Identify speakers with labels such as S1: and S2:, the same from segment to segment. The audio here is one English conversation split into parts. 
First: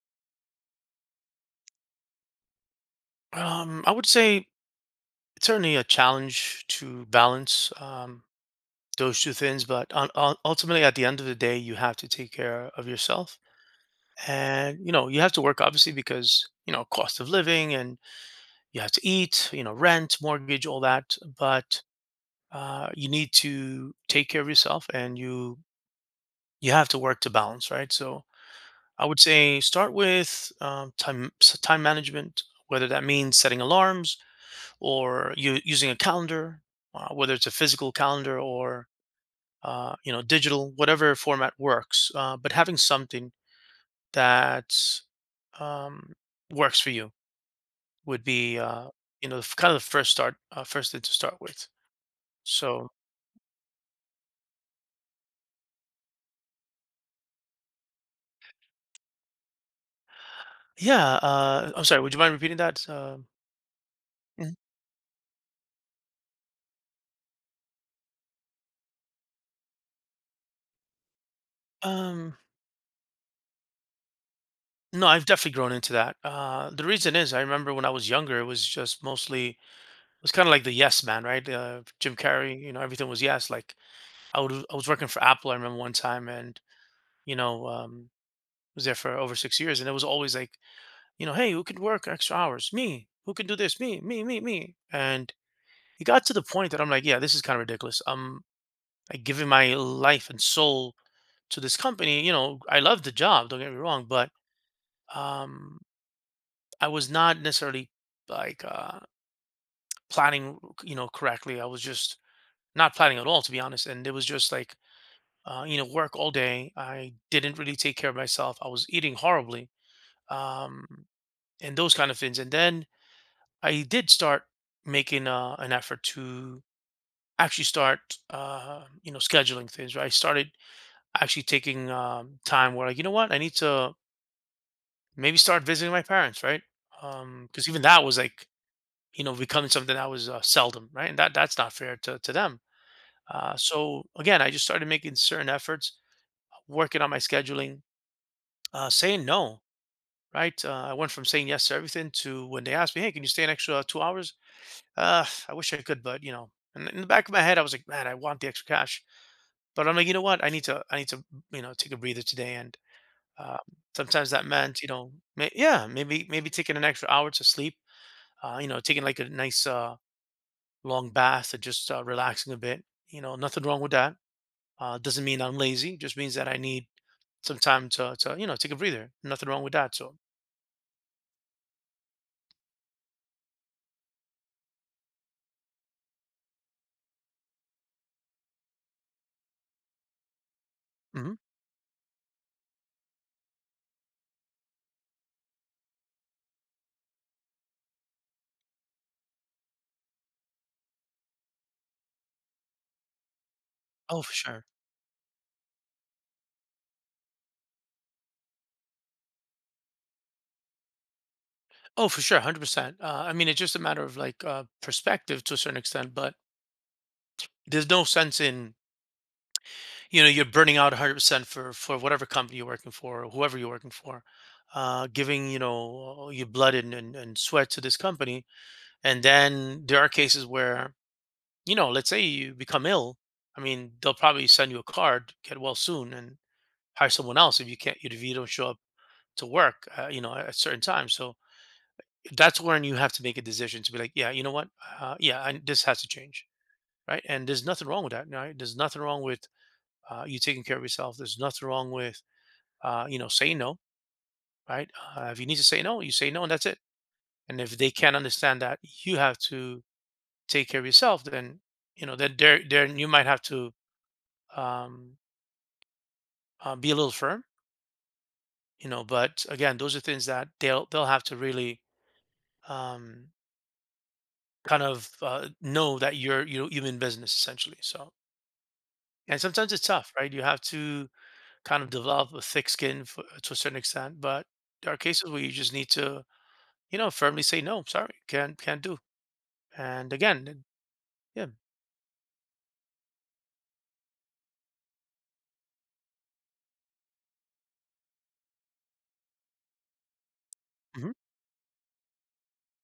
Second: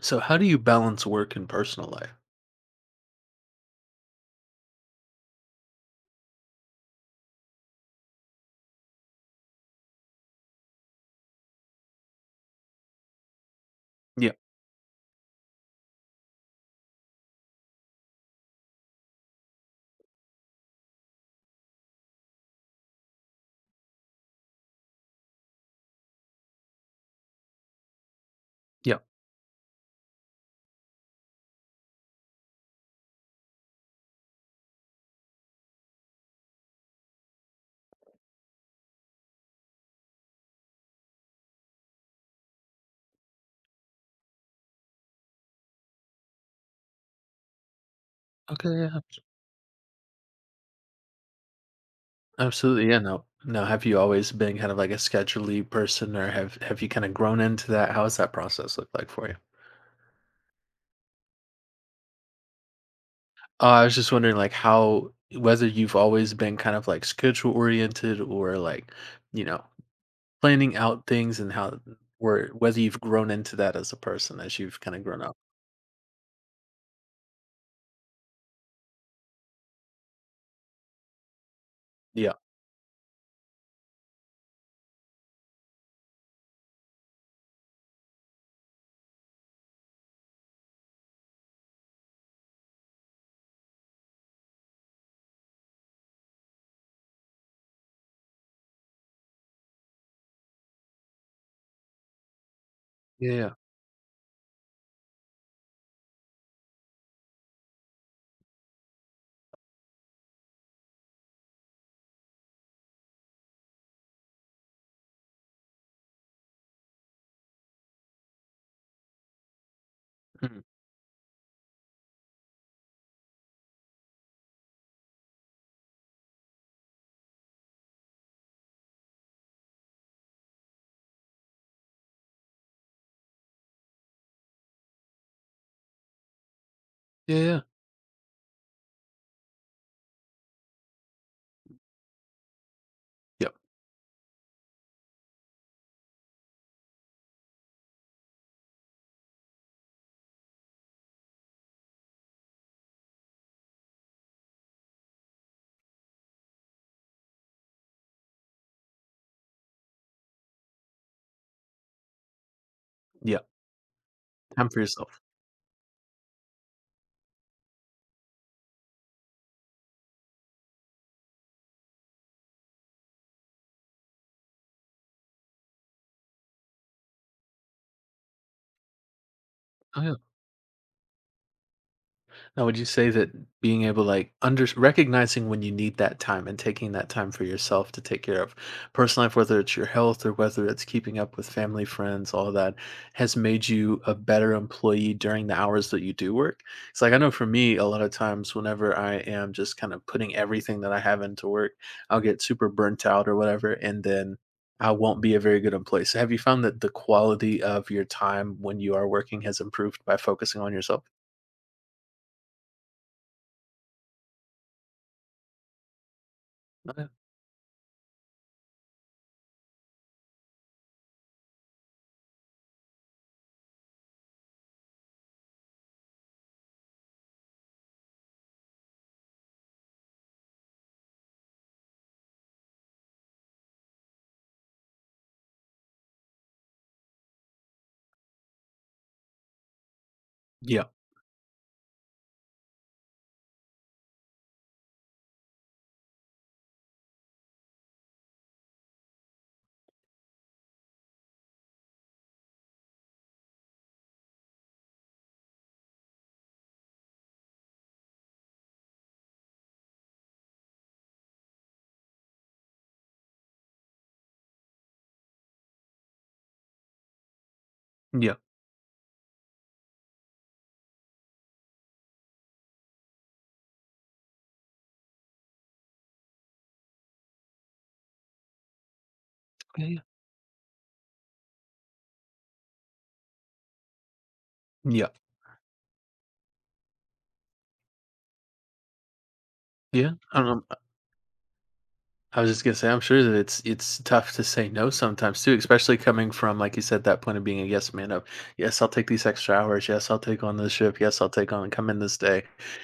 S1: So how do you balance work and personal life?
S2: I would say it's certainly a challenge to balance those two things, but ultimately, at the end of the day, you have to take care of yourself,
S1: Yeah.
S2: and you know you have to work obviously because you know cost of living, and you have to eat, you know, rent, mortgage, all that. But you need to take care of yourself, and you have to work to balance, right? So
S1: Yeah.
S2: I would say start with time management, whether that means setting alarms or you using a calendar, whether it's a physical calendar or you know digital, whatever format works. But having something that um, works for you would be
S1: Okay. Yeah.
S2: you know kind of the first start, first thing to start with.
S1: Absolutely.
S2: So
S1: Yeah. No. No. Have you always been kind of like a scheduley person, or have you kind of grown into that? How has that process looked like for you?
S2: yeah, I'm sorry. Would you mind repeating that?
S1: I was just wondering, like,
S2: Mhm.
S1: how whether you've always been kind of like schedule oriented, or like, you know, planning out things, and how
S2: um,
S1: or whether you've grown into that as a person as you've kind of
S2: no,
S1: grown
S2: I've
S1: up.
S2: definitely grown into that. The reason is I remember when I was younger, it was just mostly it was kind of like the yes man, right? Jim
S1: Yeah.
S2: Carrey, you know, everything was yes, like I was working for Apple, I remember one time and, you know, was there for over 6 years and it was always like, you know, "Hey, who could work extra hours? Me. Who can do this? Me, me, me, me." And it got to the point that I'm like, "Yeah, this is kind of ridiculous. I'm like giving my life and soul to this company." You know, I love the
S1: Yeah.
S2: job,
S1: Yeah.
S2: don't get me wrong, but um I was not necessarily like planning, you know, correctly. I was just not planning at all to be honest, and it was just like you know, work all day. I didn't really take care of myself. I was eating horribly,
S1: Mhm.
S2: um, and those kind of things. And then I did start making an effort to actually start, you know, scheduling things. Right, I started actually taking time where, like, you know what, I need to maybe start visiting my parents, right?
S1: Yeah. Yeah.
S2: Because even that was like, you know, becoming something that was seldom, right? And that's not fair to them.
S1: Yep.
S2: So again, I just started making certain efforts, working on my scheduling, saying no, right? I went from saying yes to everything to when they asked me, "Hey, can you stay an extra 2 hours?" I wish I could, but you know, and in the back of my head, I was like, "Man, I want the extra cash," but I'm like, you know what? I need to, you know, take a breather today. And
S1: Yeah.
S2: uh, sometimes that
S1: Time for
S2: meant, you know,
S1: yourself.
S2: yeah, maybe taking an extra hour to sleep. You know, taking like a nice long bath and just relaxing a bit. You know, nothing wrong with that. Doesn't mean I'm lazy. Just means that I need some time to you know take a breather. Nothing wrong with that.
S1: Oh, yeah.
S2: So
S1: Now, would you say that being able, like, under recognizing when you need that time and taking that time for yourself to take care of personal life, whether it's your health or whether it's keeping
S2: hmm.
S1: up with family, friends, all that, has made you a better employee during the hours that you do work? It's like I know for me, a lot of times whenever I am just kind of putting everything that I have into work, I'll get super burnt out or whatever, and
S2: oh for
S1: then
S2: sure,
S1: I won't be a very good employee. So, have you found that the quality of your time when you are working has improved by focusing on yourself?
S2: oh for sure, 100%. I mean, it's just a matter of like perspective to a certain extent, but
S1: Uh,
S2: there's no sense in you know you're burning out 100% for whatever company you're working for, or whoever you're working for, giving you know your blood and, and sweat to this company. And then there are cases where, you know, let's say you become ill. I mean, they'll probably send you a card, get well soon, and hire someone else if you can't, if you don't show up to work, you know, at certain
S1: Yeah.
S2: times. So that's when you have to make a decision to be like, yeah, you know what? This has to change. Right. And there's nothing wrong with that. Right. There's nothing wrong with you taking care of yourself. There's nothing wrong with, you know, saying no. Right. If you need to say no, you say no, and that's it. And if they can't understand that, you have to take care of yourself, then you know then there you might have to um, be a little firm,
S1: Yeah.
S2: you know. But again, those are things that they'll have to really um, kind of know that you're you know you're in business essentially. So and sometimes
S1: Yeah,
S2: it's
S1: yeah.
S2: tough, right? You have to kind of develop a thick skin to a certain extent, but there are
S1: Yeah.
S2: cases where you just need to you know firmly say no, sorry, can't do.
S1: Yeah,
S2: And
S1: and,
S2: again, yeah,
S1: I was just gonna say, I'm sure that it's tough to say no sometimes too, especially coming from, like you said, that point of being a yes man of, "Yes, I'll take these extra hours. Yes, I'll take on this shift.
S2: mhm.
S1: Yes, I'll take on come in this day."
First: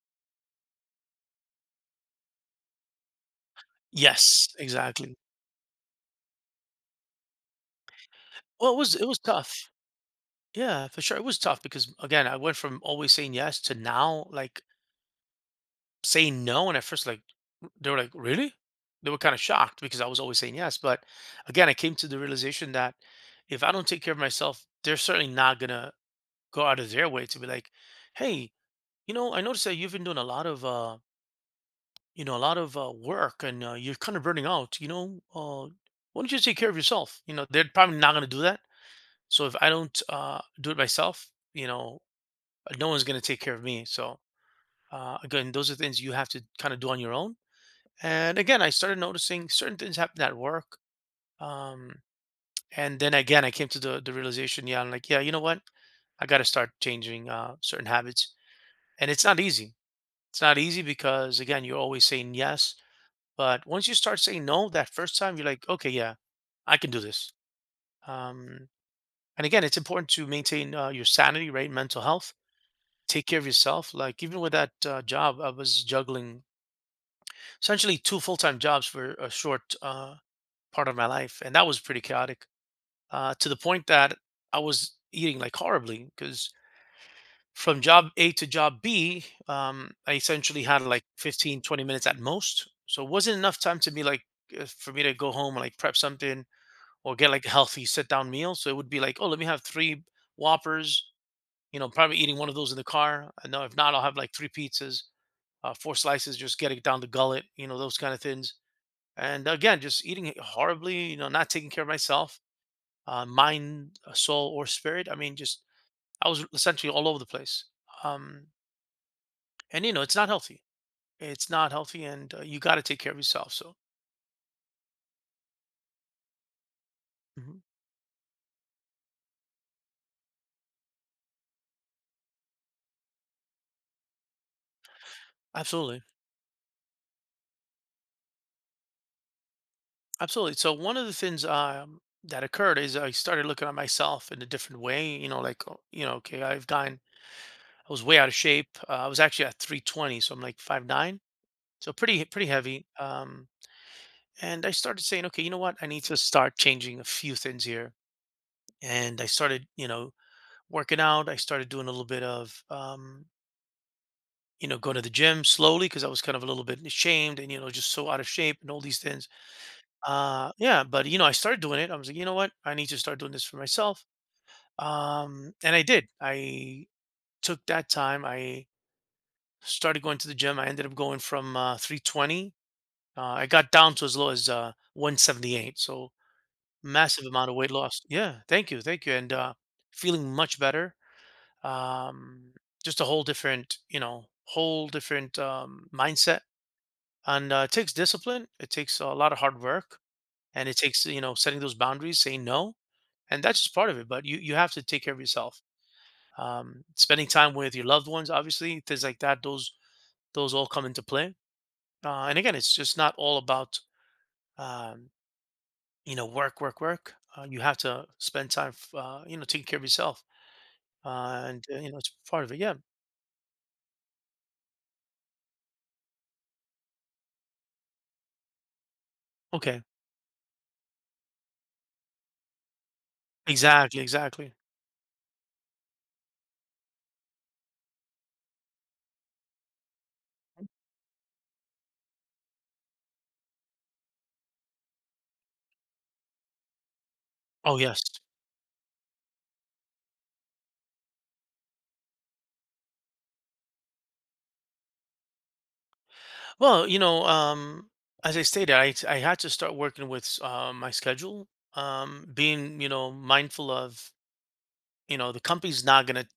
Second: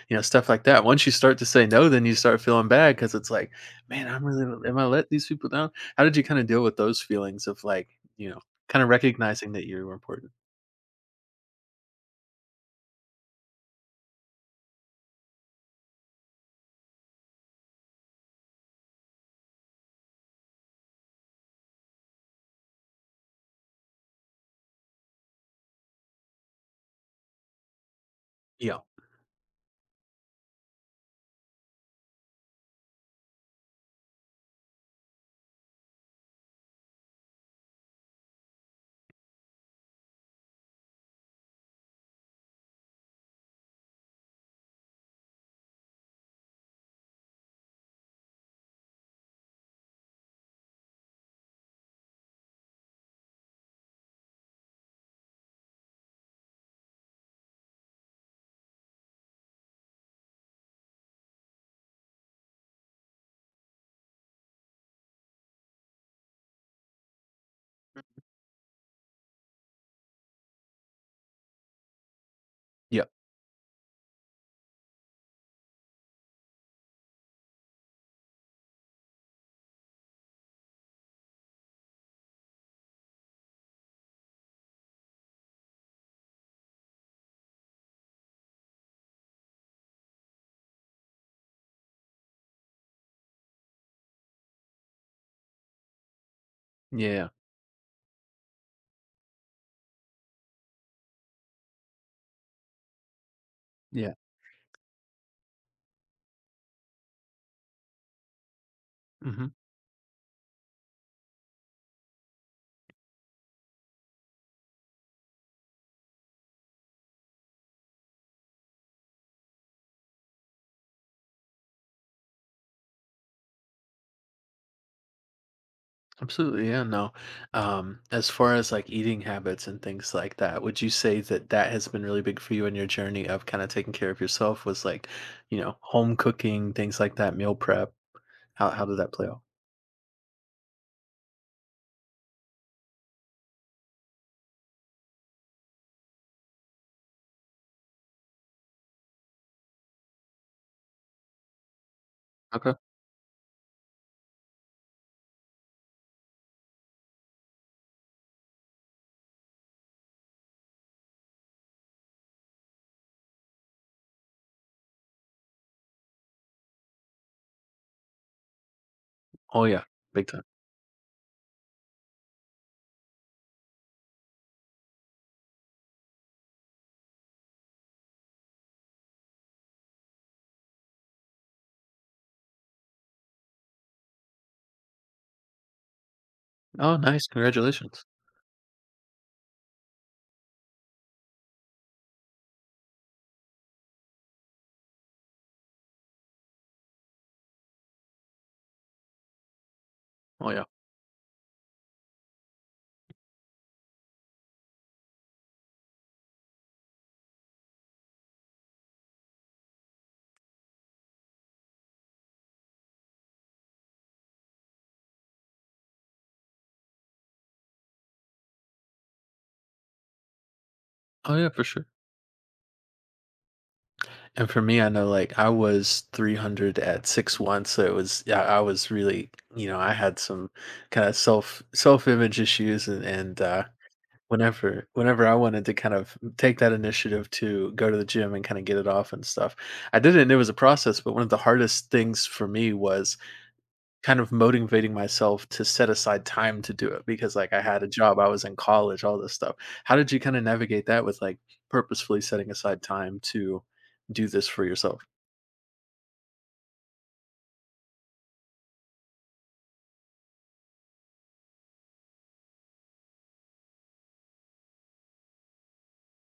S1: You know, stuff like that. Once you start to say no, then you start feeling bad because it's like, "Man, I'm really,
S2: Yes,
S1: really, am I let
S2: exactly.
S1: these people down?" How did you kinda deal with those feelings of, like, you know,
S2: Well, it
S1: kinda
S2: was it was
S1: recognizing that
S2: tough.
S1: you were important?
S2: Yeah, for sure. It was tough because again, I went from always saying yes to now like saying no. And at first, like they were like, "Really?" They were kind of shocked because I was always saying yes. But again, I came to the realization that if I don't take care of myself, they're certainly not gonna go out of their way to be like, "Hey,
S1: Yeah.
S2: you know, I noticed that you've been doing a lot of you know a lot of work and you're kind of burning out you know, why don't you take care of yourself, you know they're probably not going to do that, so if I don't do it myself, you know no one's going to take care of me, so again those are things you have to kind of do on your own. And again I started noticing certain things happen at work, um, and then again I came to the realization, yeah, I'm like yeah you know what, I got to start changing certain habits. And it's not easy. It's not easy because, again, you're always saying yes. But once you start saying no that first time, you're like, okay, yeah, I can do this. Um, and again, it's important to maintain your sanity, right? Mental health.
S1: Yeah.
S2: Take care of yourself. Like even with that job, I was juggling essentially two full time jobs for a short part of my life, and that was pretty chaotic to the point that I was eating like horribly because from job A to job B, I essentially had like 15, 20 minutes at most. So it wasn't enough time to be like for me to go home and like prep something or
S1: Yeah.
S2: get like a healthy sit down meal. So it would be like, oh, let me have three Whoppers. You know, probably eating one of those in the car. I know if not, I'll
S1: Yeah.
S2: have like three pizzas, four slices, just get it down the gullet. You know, those kind of things. And
S1: Mhm.
S2: again, just eating it horribly. You know, not taking care of myself, mind, soul, or spirit. I mean, just I was essentially all over the place. Um, and you know, it's not healthy. It's not healthy, and you got to take care of yourself. So,
S1: Absolutely, yeah, no.
S2: mhm.
S1: As far as like eating habits and things like that, would you say that that has been really big for you in your journey of kind of taking care of yourself? Was like,
S2: Absolutely.
S1: home cooking, things like that, meal prep. How did that play out?
S2: So one of the things that occurred is I started looking at myself in a different way. You know, like oh, you know, okay, I was way out of shape. I was actually at 320, so I'm like 5'9", so pretty
S1: Okay.
S2: heavy. And I started saying, okay, you know what? I need to start changing a few things here. And I started, you know, working out. I started doing a little bit of, you know, going to the gym slowly because I was kind of a little bit ashamed and you know just so out of shape and all these things.
S1: Oh yeah, big time.
S2: Yeah, but you know, I started doing it. I was like, you know what? I need to start doing this for myself. And I did. I took that time. I started going to the gym. I ended up going from 320. I got down to as low as 178. So
S1: Oh
S2: massive
S1: nice,
S2: amount of weight loss.
S1: congratulations.
S2: Yeah, thank you, and feeling much better. Um, just a whole different, you know, whole different mindset. And it takes discipline. It takes a lot of hard work,
S1: Oh yeah.
S2: and it takes you know setting those boundaries, saying no, and that's just part of it. But you have to take care of yourself. Um, spending time with your loved ones, obviously, things like that. Those all come into play. And again, it's just not all about um, you know work, work. You have to spend time, you know, taking care of yourself,
S1: Oh
S2: uh,
S1: yeah, for
S2: and uh,
S1: sure.
S2: you know it's part of it. Yeah.
S1: And for me, I know like I was 300 at 6'1", so it was yeah, I was really,
S2: Okay.
S1: I had some kind of self image issues and
S2: Exactly.
S1: Whenever I wanted to kind of take that initiative to go to the gym and kinda get it off and stuff, I did it and it was a process, but one of the hardest things for me was kind of motivating myself to set aside time to do it because, like, I
S2: Oh
S1: had a
S2: yes.
S1: job, I was in college, all this stuff. How did you kinda navigate that with, like, purposefully setting aside time to do this for yourself?
S2: Well, you know, as I stated, I had to start working with my schedule, being mindful of, you know, the company's not gonna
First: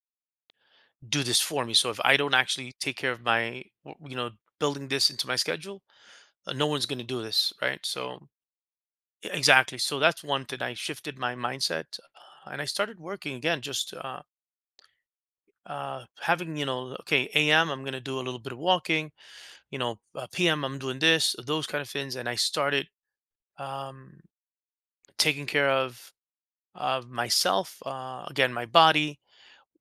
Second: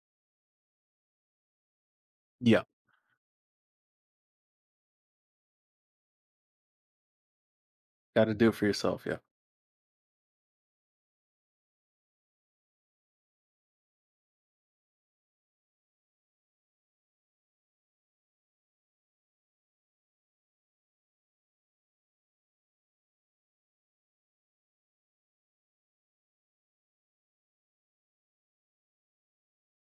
S2: do this for me. So if I don't
S1: Yeah,
S2: actually take care of my, building this into my schedule, no one's going to do this, right? So
S1: gotta do it for yourself, yeah.
S2: exactly. So that's one thing. I shifted my mindset, and I started working again. Just having, you know, okay, AM, I'm going to do a little bit of walking. You know, PM, I'm doing this, those kind of things. And I started, um, taking care of myself, again, my body.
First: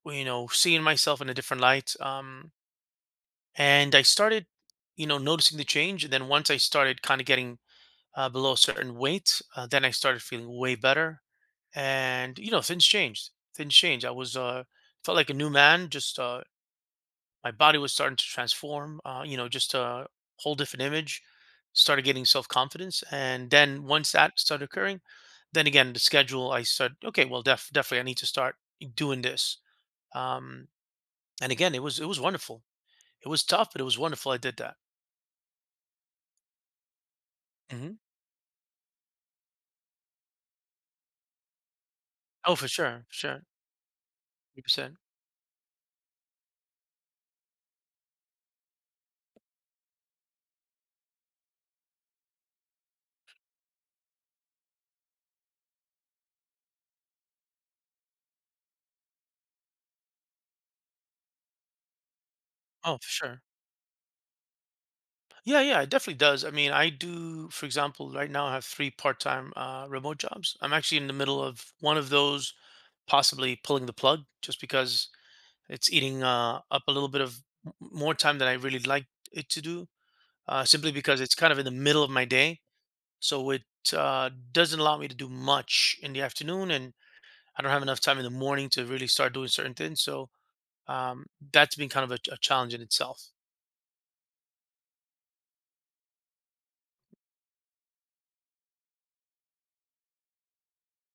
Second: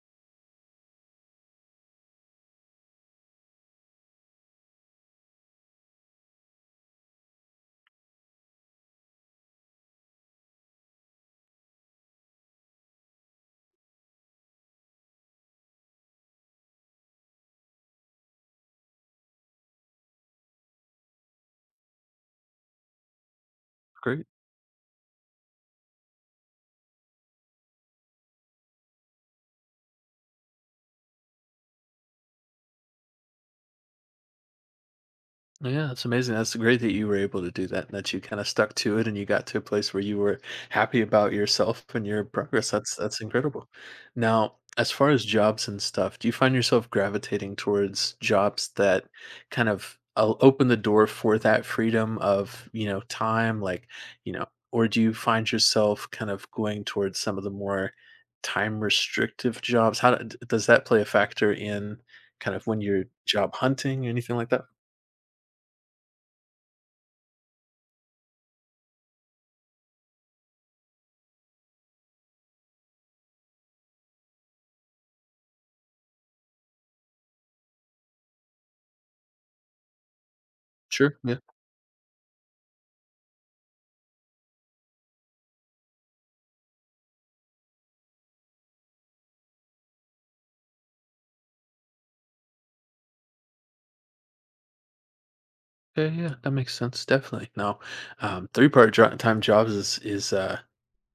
S2: You know, seeing myself in a different light. And I started, you know, noticing the change. And then once I started kind of getting, below a certain weight, then I started feeling way better. And you know, things changed. Things changed. I was, felt like a new man. Just my body was starting to transform. You know, just a whole different image. Started getting self confidence, and then once
S1: Great.
S2: that started occurring, then again the schedule. I said, okay, well, definitely, I need to start doing this. Um, and again, it was wonderful. It was tough, but it was wonderful. I did that.
S1: No, yeah, that's amazing. That's great that you were able to do that and
S2: Mhm.
S1: that you kind of stuck to it and you got to a place where you were happy about yourself and your
S2: Oh,
S1: progress. That's
S2: for
S1: that's
S2: sure,
S1: incredible. Now, as
S2: 100%.
S1: far as jobs and stuff, do you find yourself gravitating towards jobs that kind of open the door for that freedom of, time like, or do you find yourself kind of going towards some of the more time restrictive jobs? How does that play a factor in kind of when
S2: Oh,
S1: you're
S2: for sure.
S1: job hunting or anything like that?
S2: Yeah, yeah, it definitely does. I mean, I do, for example, right now I have three part-time remote jobs. I'm actually in the middle of one of those, possibly pulling the plug, just because it's eating up a little bit of more time than I really like it to do. Simply
S1: Sure.
S2: because it's
S1: Yeah.
S2: kind of in the middle of my day, so it, doesn't allow me to do much in the afternoon, and I don't have enough time in the morning to really start doing certain things. So, um, that's been kind of a challenge in itself.
S1: Yeah, yeah, that makes sense. Definitely. No, three part time jobs is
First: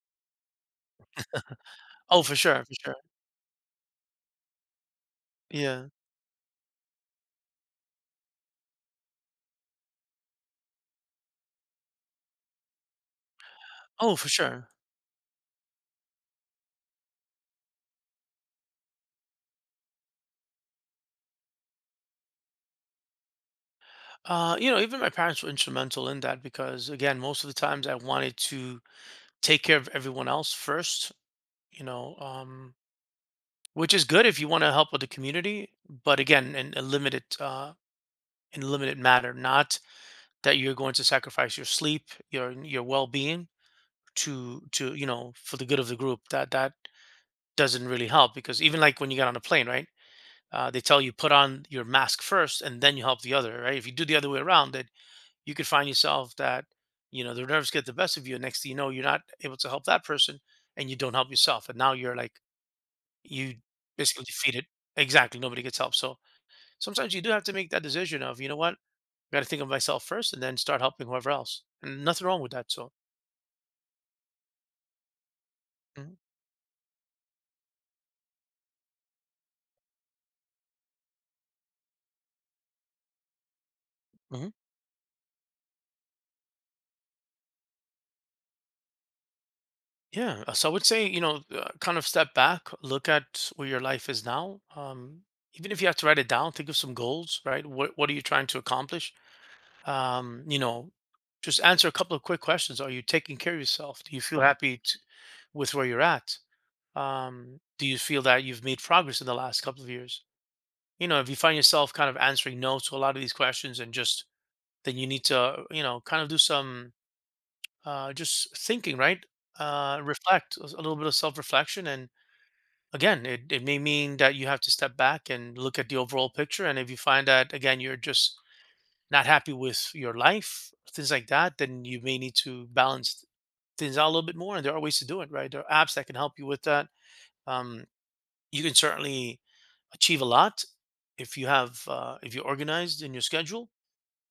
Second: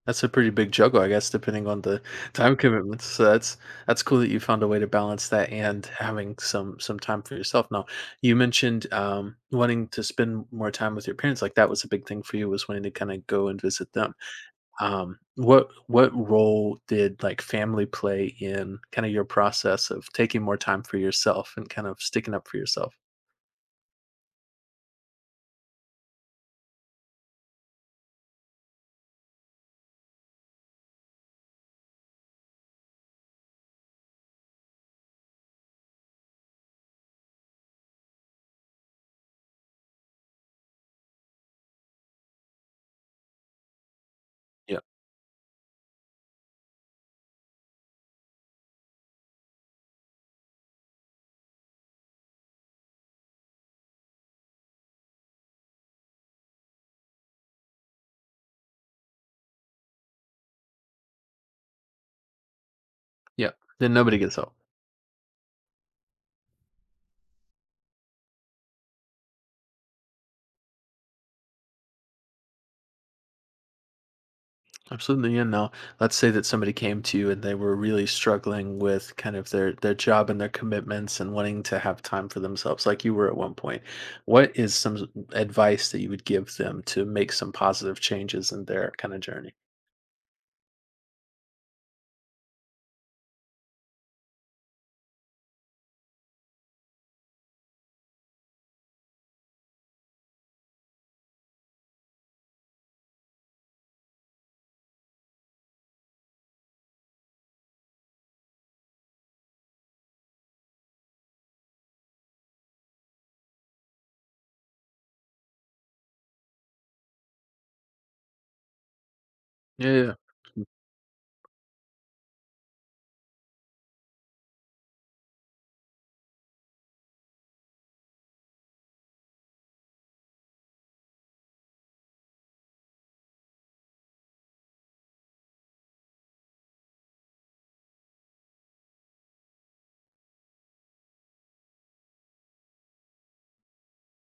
S1: that's a pretty big juggle, I guess, depending on the
S2: Oh, for
S1: time
S2: sure, for sure.
S1: commitments. So that's cool that you found a way to balance that and
S2: Yeah.
S1: having some time for yourself. Now, you mentioned wanting to spend more time with your parents. Like that was a big thing for you was wanting to kind of go and visit them.
S2: Oh, for sure.
S1: What role did like family play in kind of your process of taking more time for yourself and kind of sticking up for yourself?
S2: You know, even my parents were instrumental in that because, again, most of the times I wanted to take care of everyone else first, you know, which is good if you want to help with the community, but again, in a limited matter, not that you're going to sacrifice your sleep, your well-being to
S1: Yeah,
S2: to you know for the good of the group. That doesn't really help because even like when you get on a plane, right? They tell you put on your mask first and then you help the other, right? If you do the other way around, you could find yourself that you know the nerves get the best of you and next thing you know you're not able to help that person and you don't help yourself and now you're like
S1: yeah.
S2: you
S1: Then nobody
S2: basically
S1: gets help.
S2: defeated exactly nobody gets help so sometimes you do have to make that decision of you know what I got to think of myself first and then start helping whoever else and nothing wrong with that so.
S1: Absolutely. And now let's
S2: Mhm,
S1: say that somebody came to you and they were really struggling with kind of their job and their commitments and wanting to have time for themselves like you were at one point.
S2: mhm.
S1: What is some advice that you would give them to make some positive changes in their kind of journey?
S2: Yeah, so I would say you know, kind of step back look at where your life is now, even if you have to write it down think of some goals, right? What are you trying to accomplish, you know, just answer a couple of quick questions. Are you taking care of yourself? Do you feel happy with where you're at? Do you feel that you've made progress in the last couple of years? You know, if you find yourself kind of answering no to a lot of these questions and just then you need to, you know, kind of do some, just thinking, right?
S1: Yeah, yeah.
S2: Reflect a little bit of self reflection. And again, it may mean that you have to step back and look at the overall picture. And if you find that, again, you're just not happy with your life, things like that, then you may need to balance things out a little bit more. And there are ways to do it, right? There are apps that can help you with that. Um, you can certainly achieve a lot if you have, if you're organized in your schedule.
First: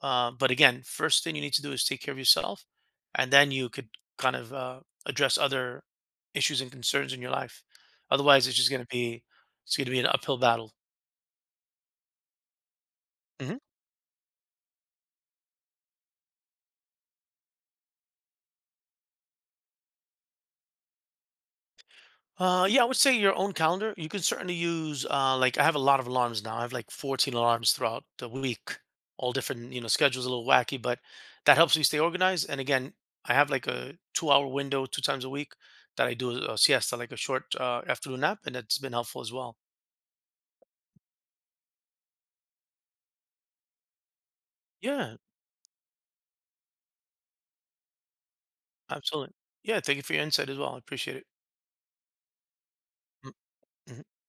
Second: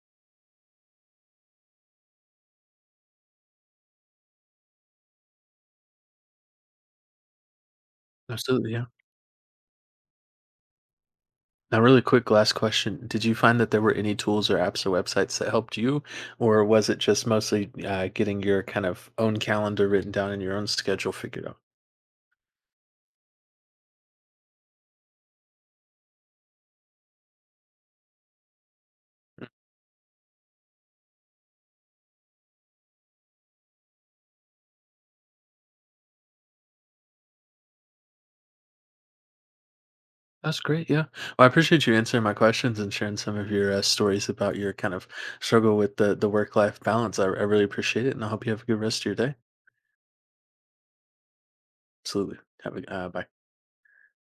S2: But again, first thing you need to do is take care of yourself, and then you could kind of, address other issues and concerns in your life. Otherwise, it's just
S1: Absolutely.
S2: going
S1: Yeah.
S2: to be an uphill battle.
S1: Now really quick last question. Did you
S2: Mhm.
S1: find that there were any tools or apps or websites that helped you or was it just mostly getting your kind of own calendar written down and your own schedule figured out?
S2: Yeah, I would say your own calendar. You can certainly use, like I have a lot of alarms now. I have like 14 alarms throughout the week, all different, you know, schedules a little wacky, but that helps me stay organized. And again, I have like a two-hour window two times a week that I do a siesta, like a short afternoon nap, and that's been helpful as well.
S1: That's great. Yeah. Well, I appreciate you answering my questions and sharing some of your stories about your kind of
S2: Yeah,
S1: struggle with the work life balance. I really appreciate it. And I hope you have a good rest of your day.
S2: absolutely. Yeah, thank you for your insight as well. I appreciate it.
S1: Absolutely. Have bye.
S2: Mm, mhm.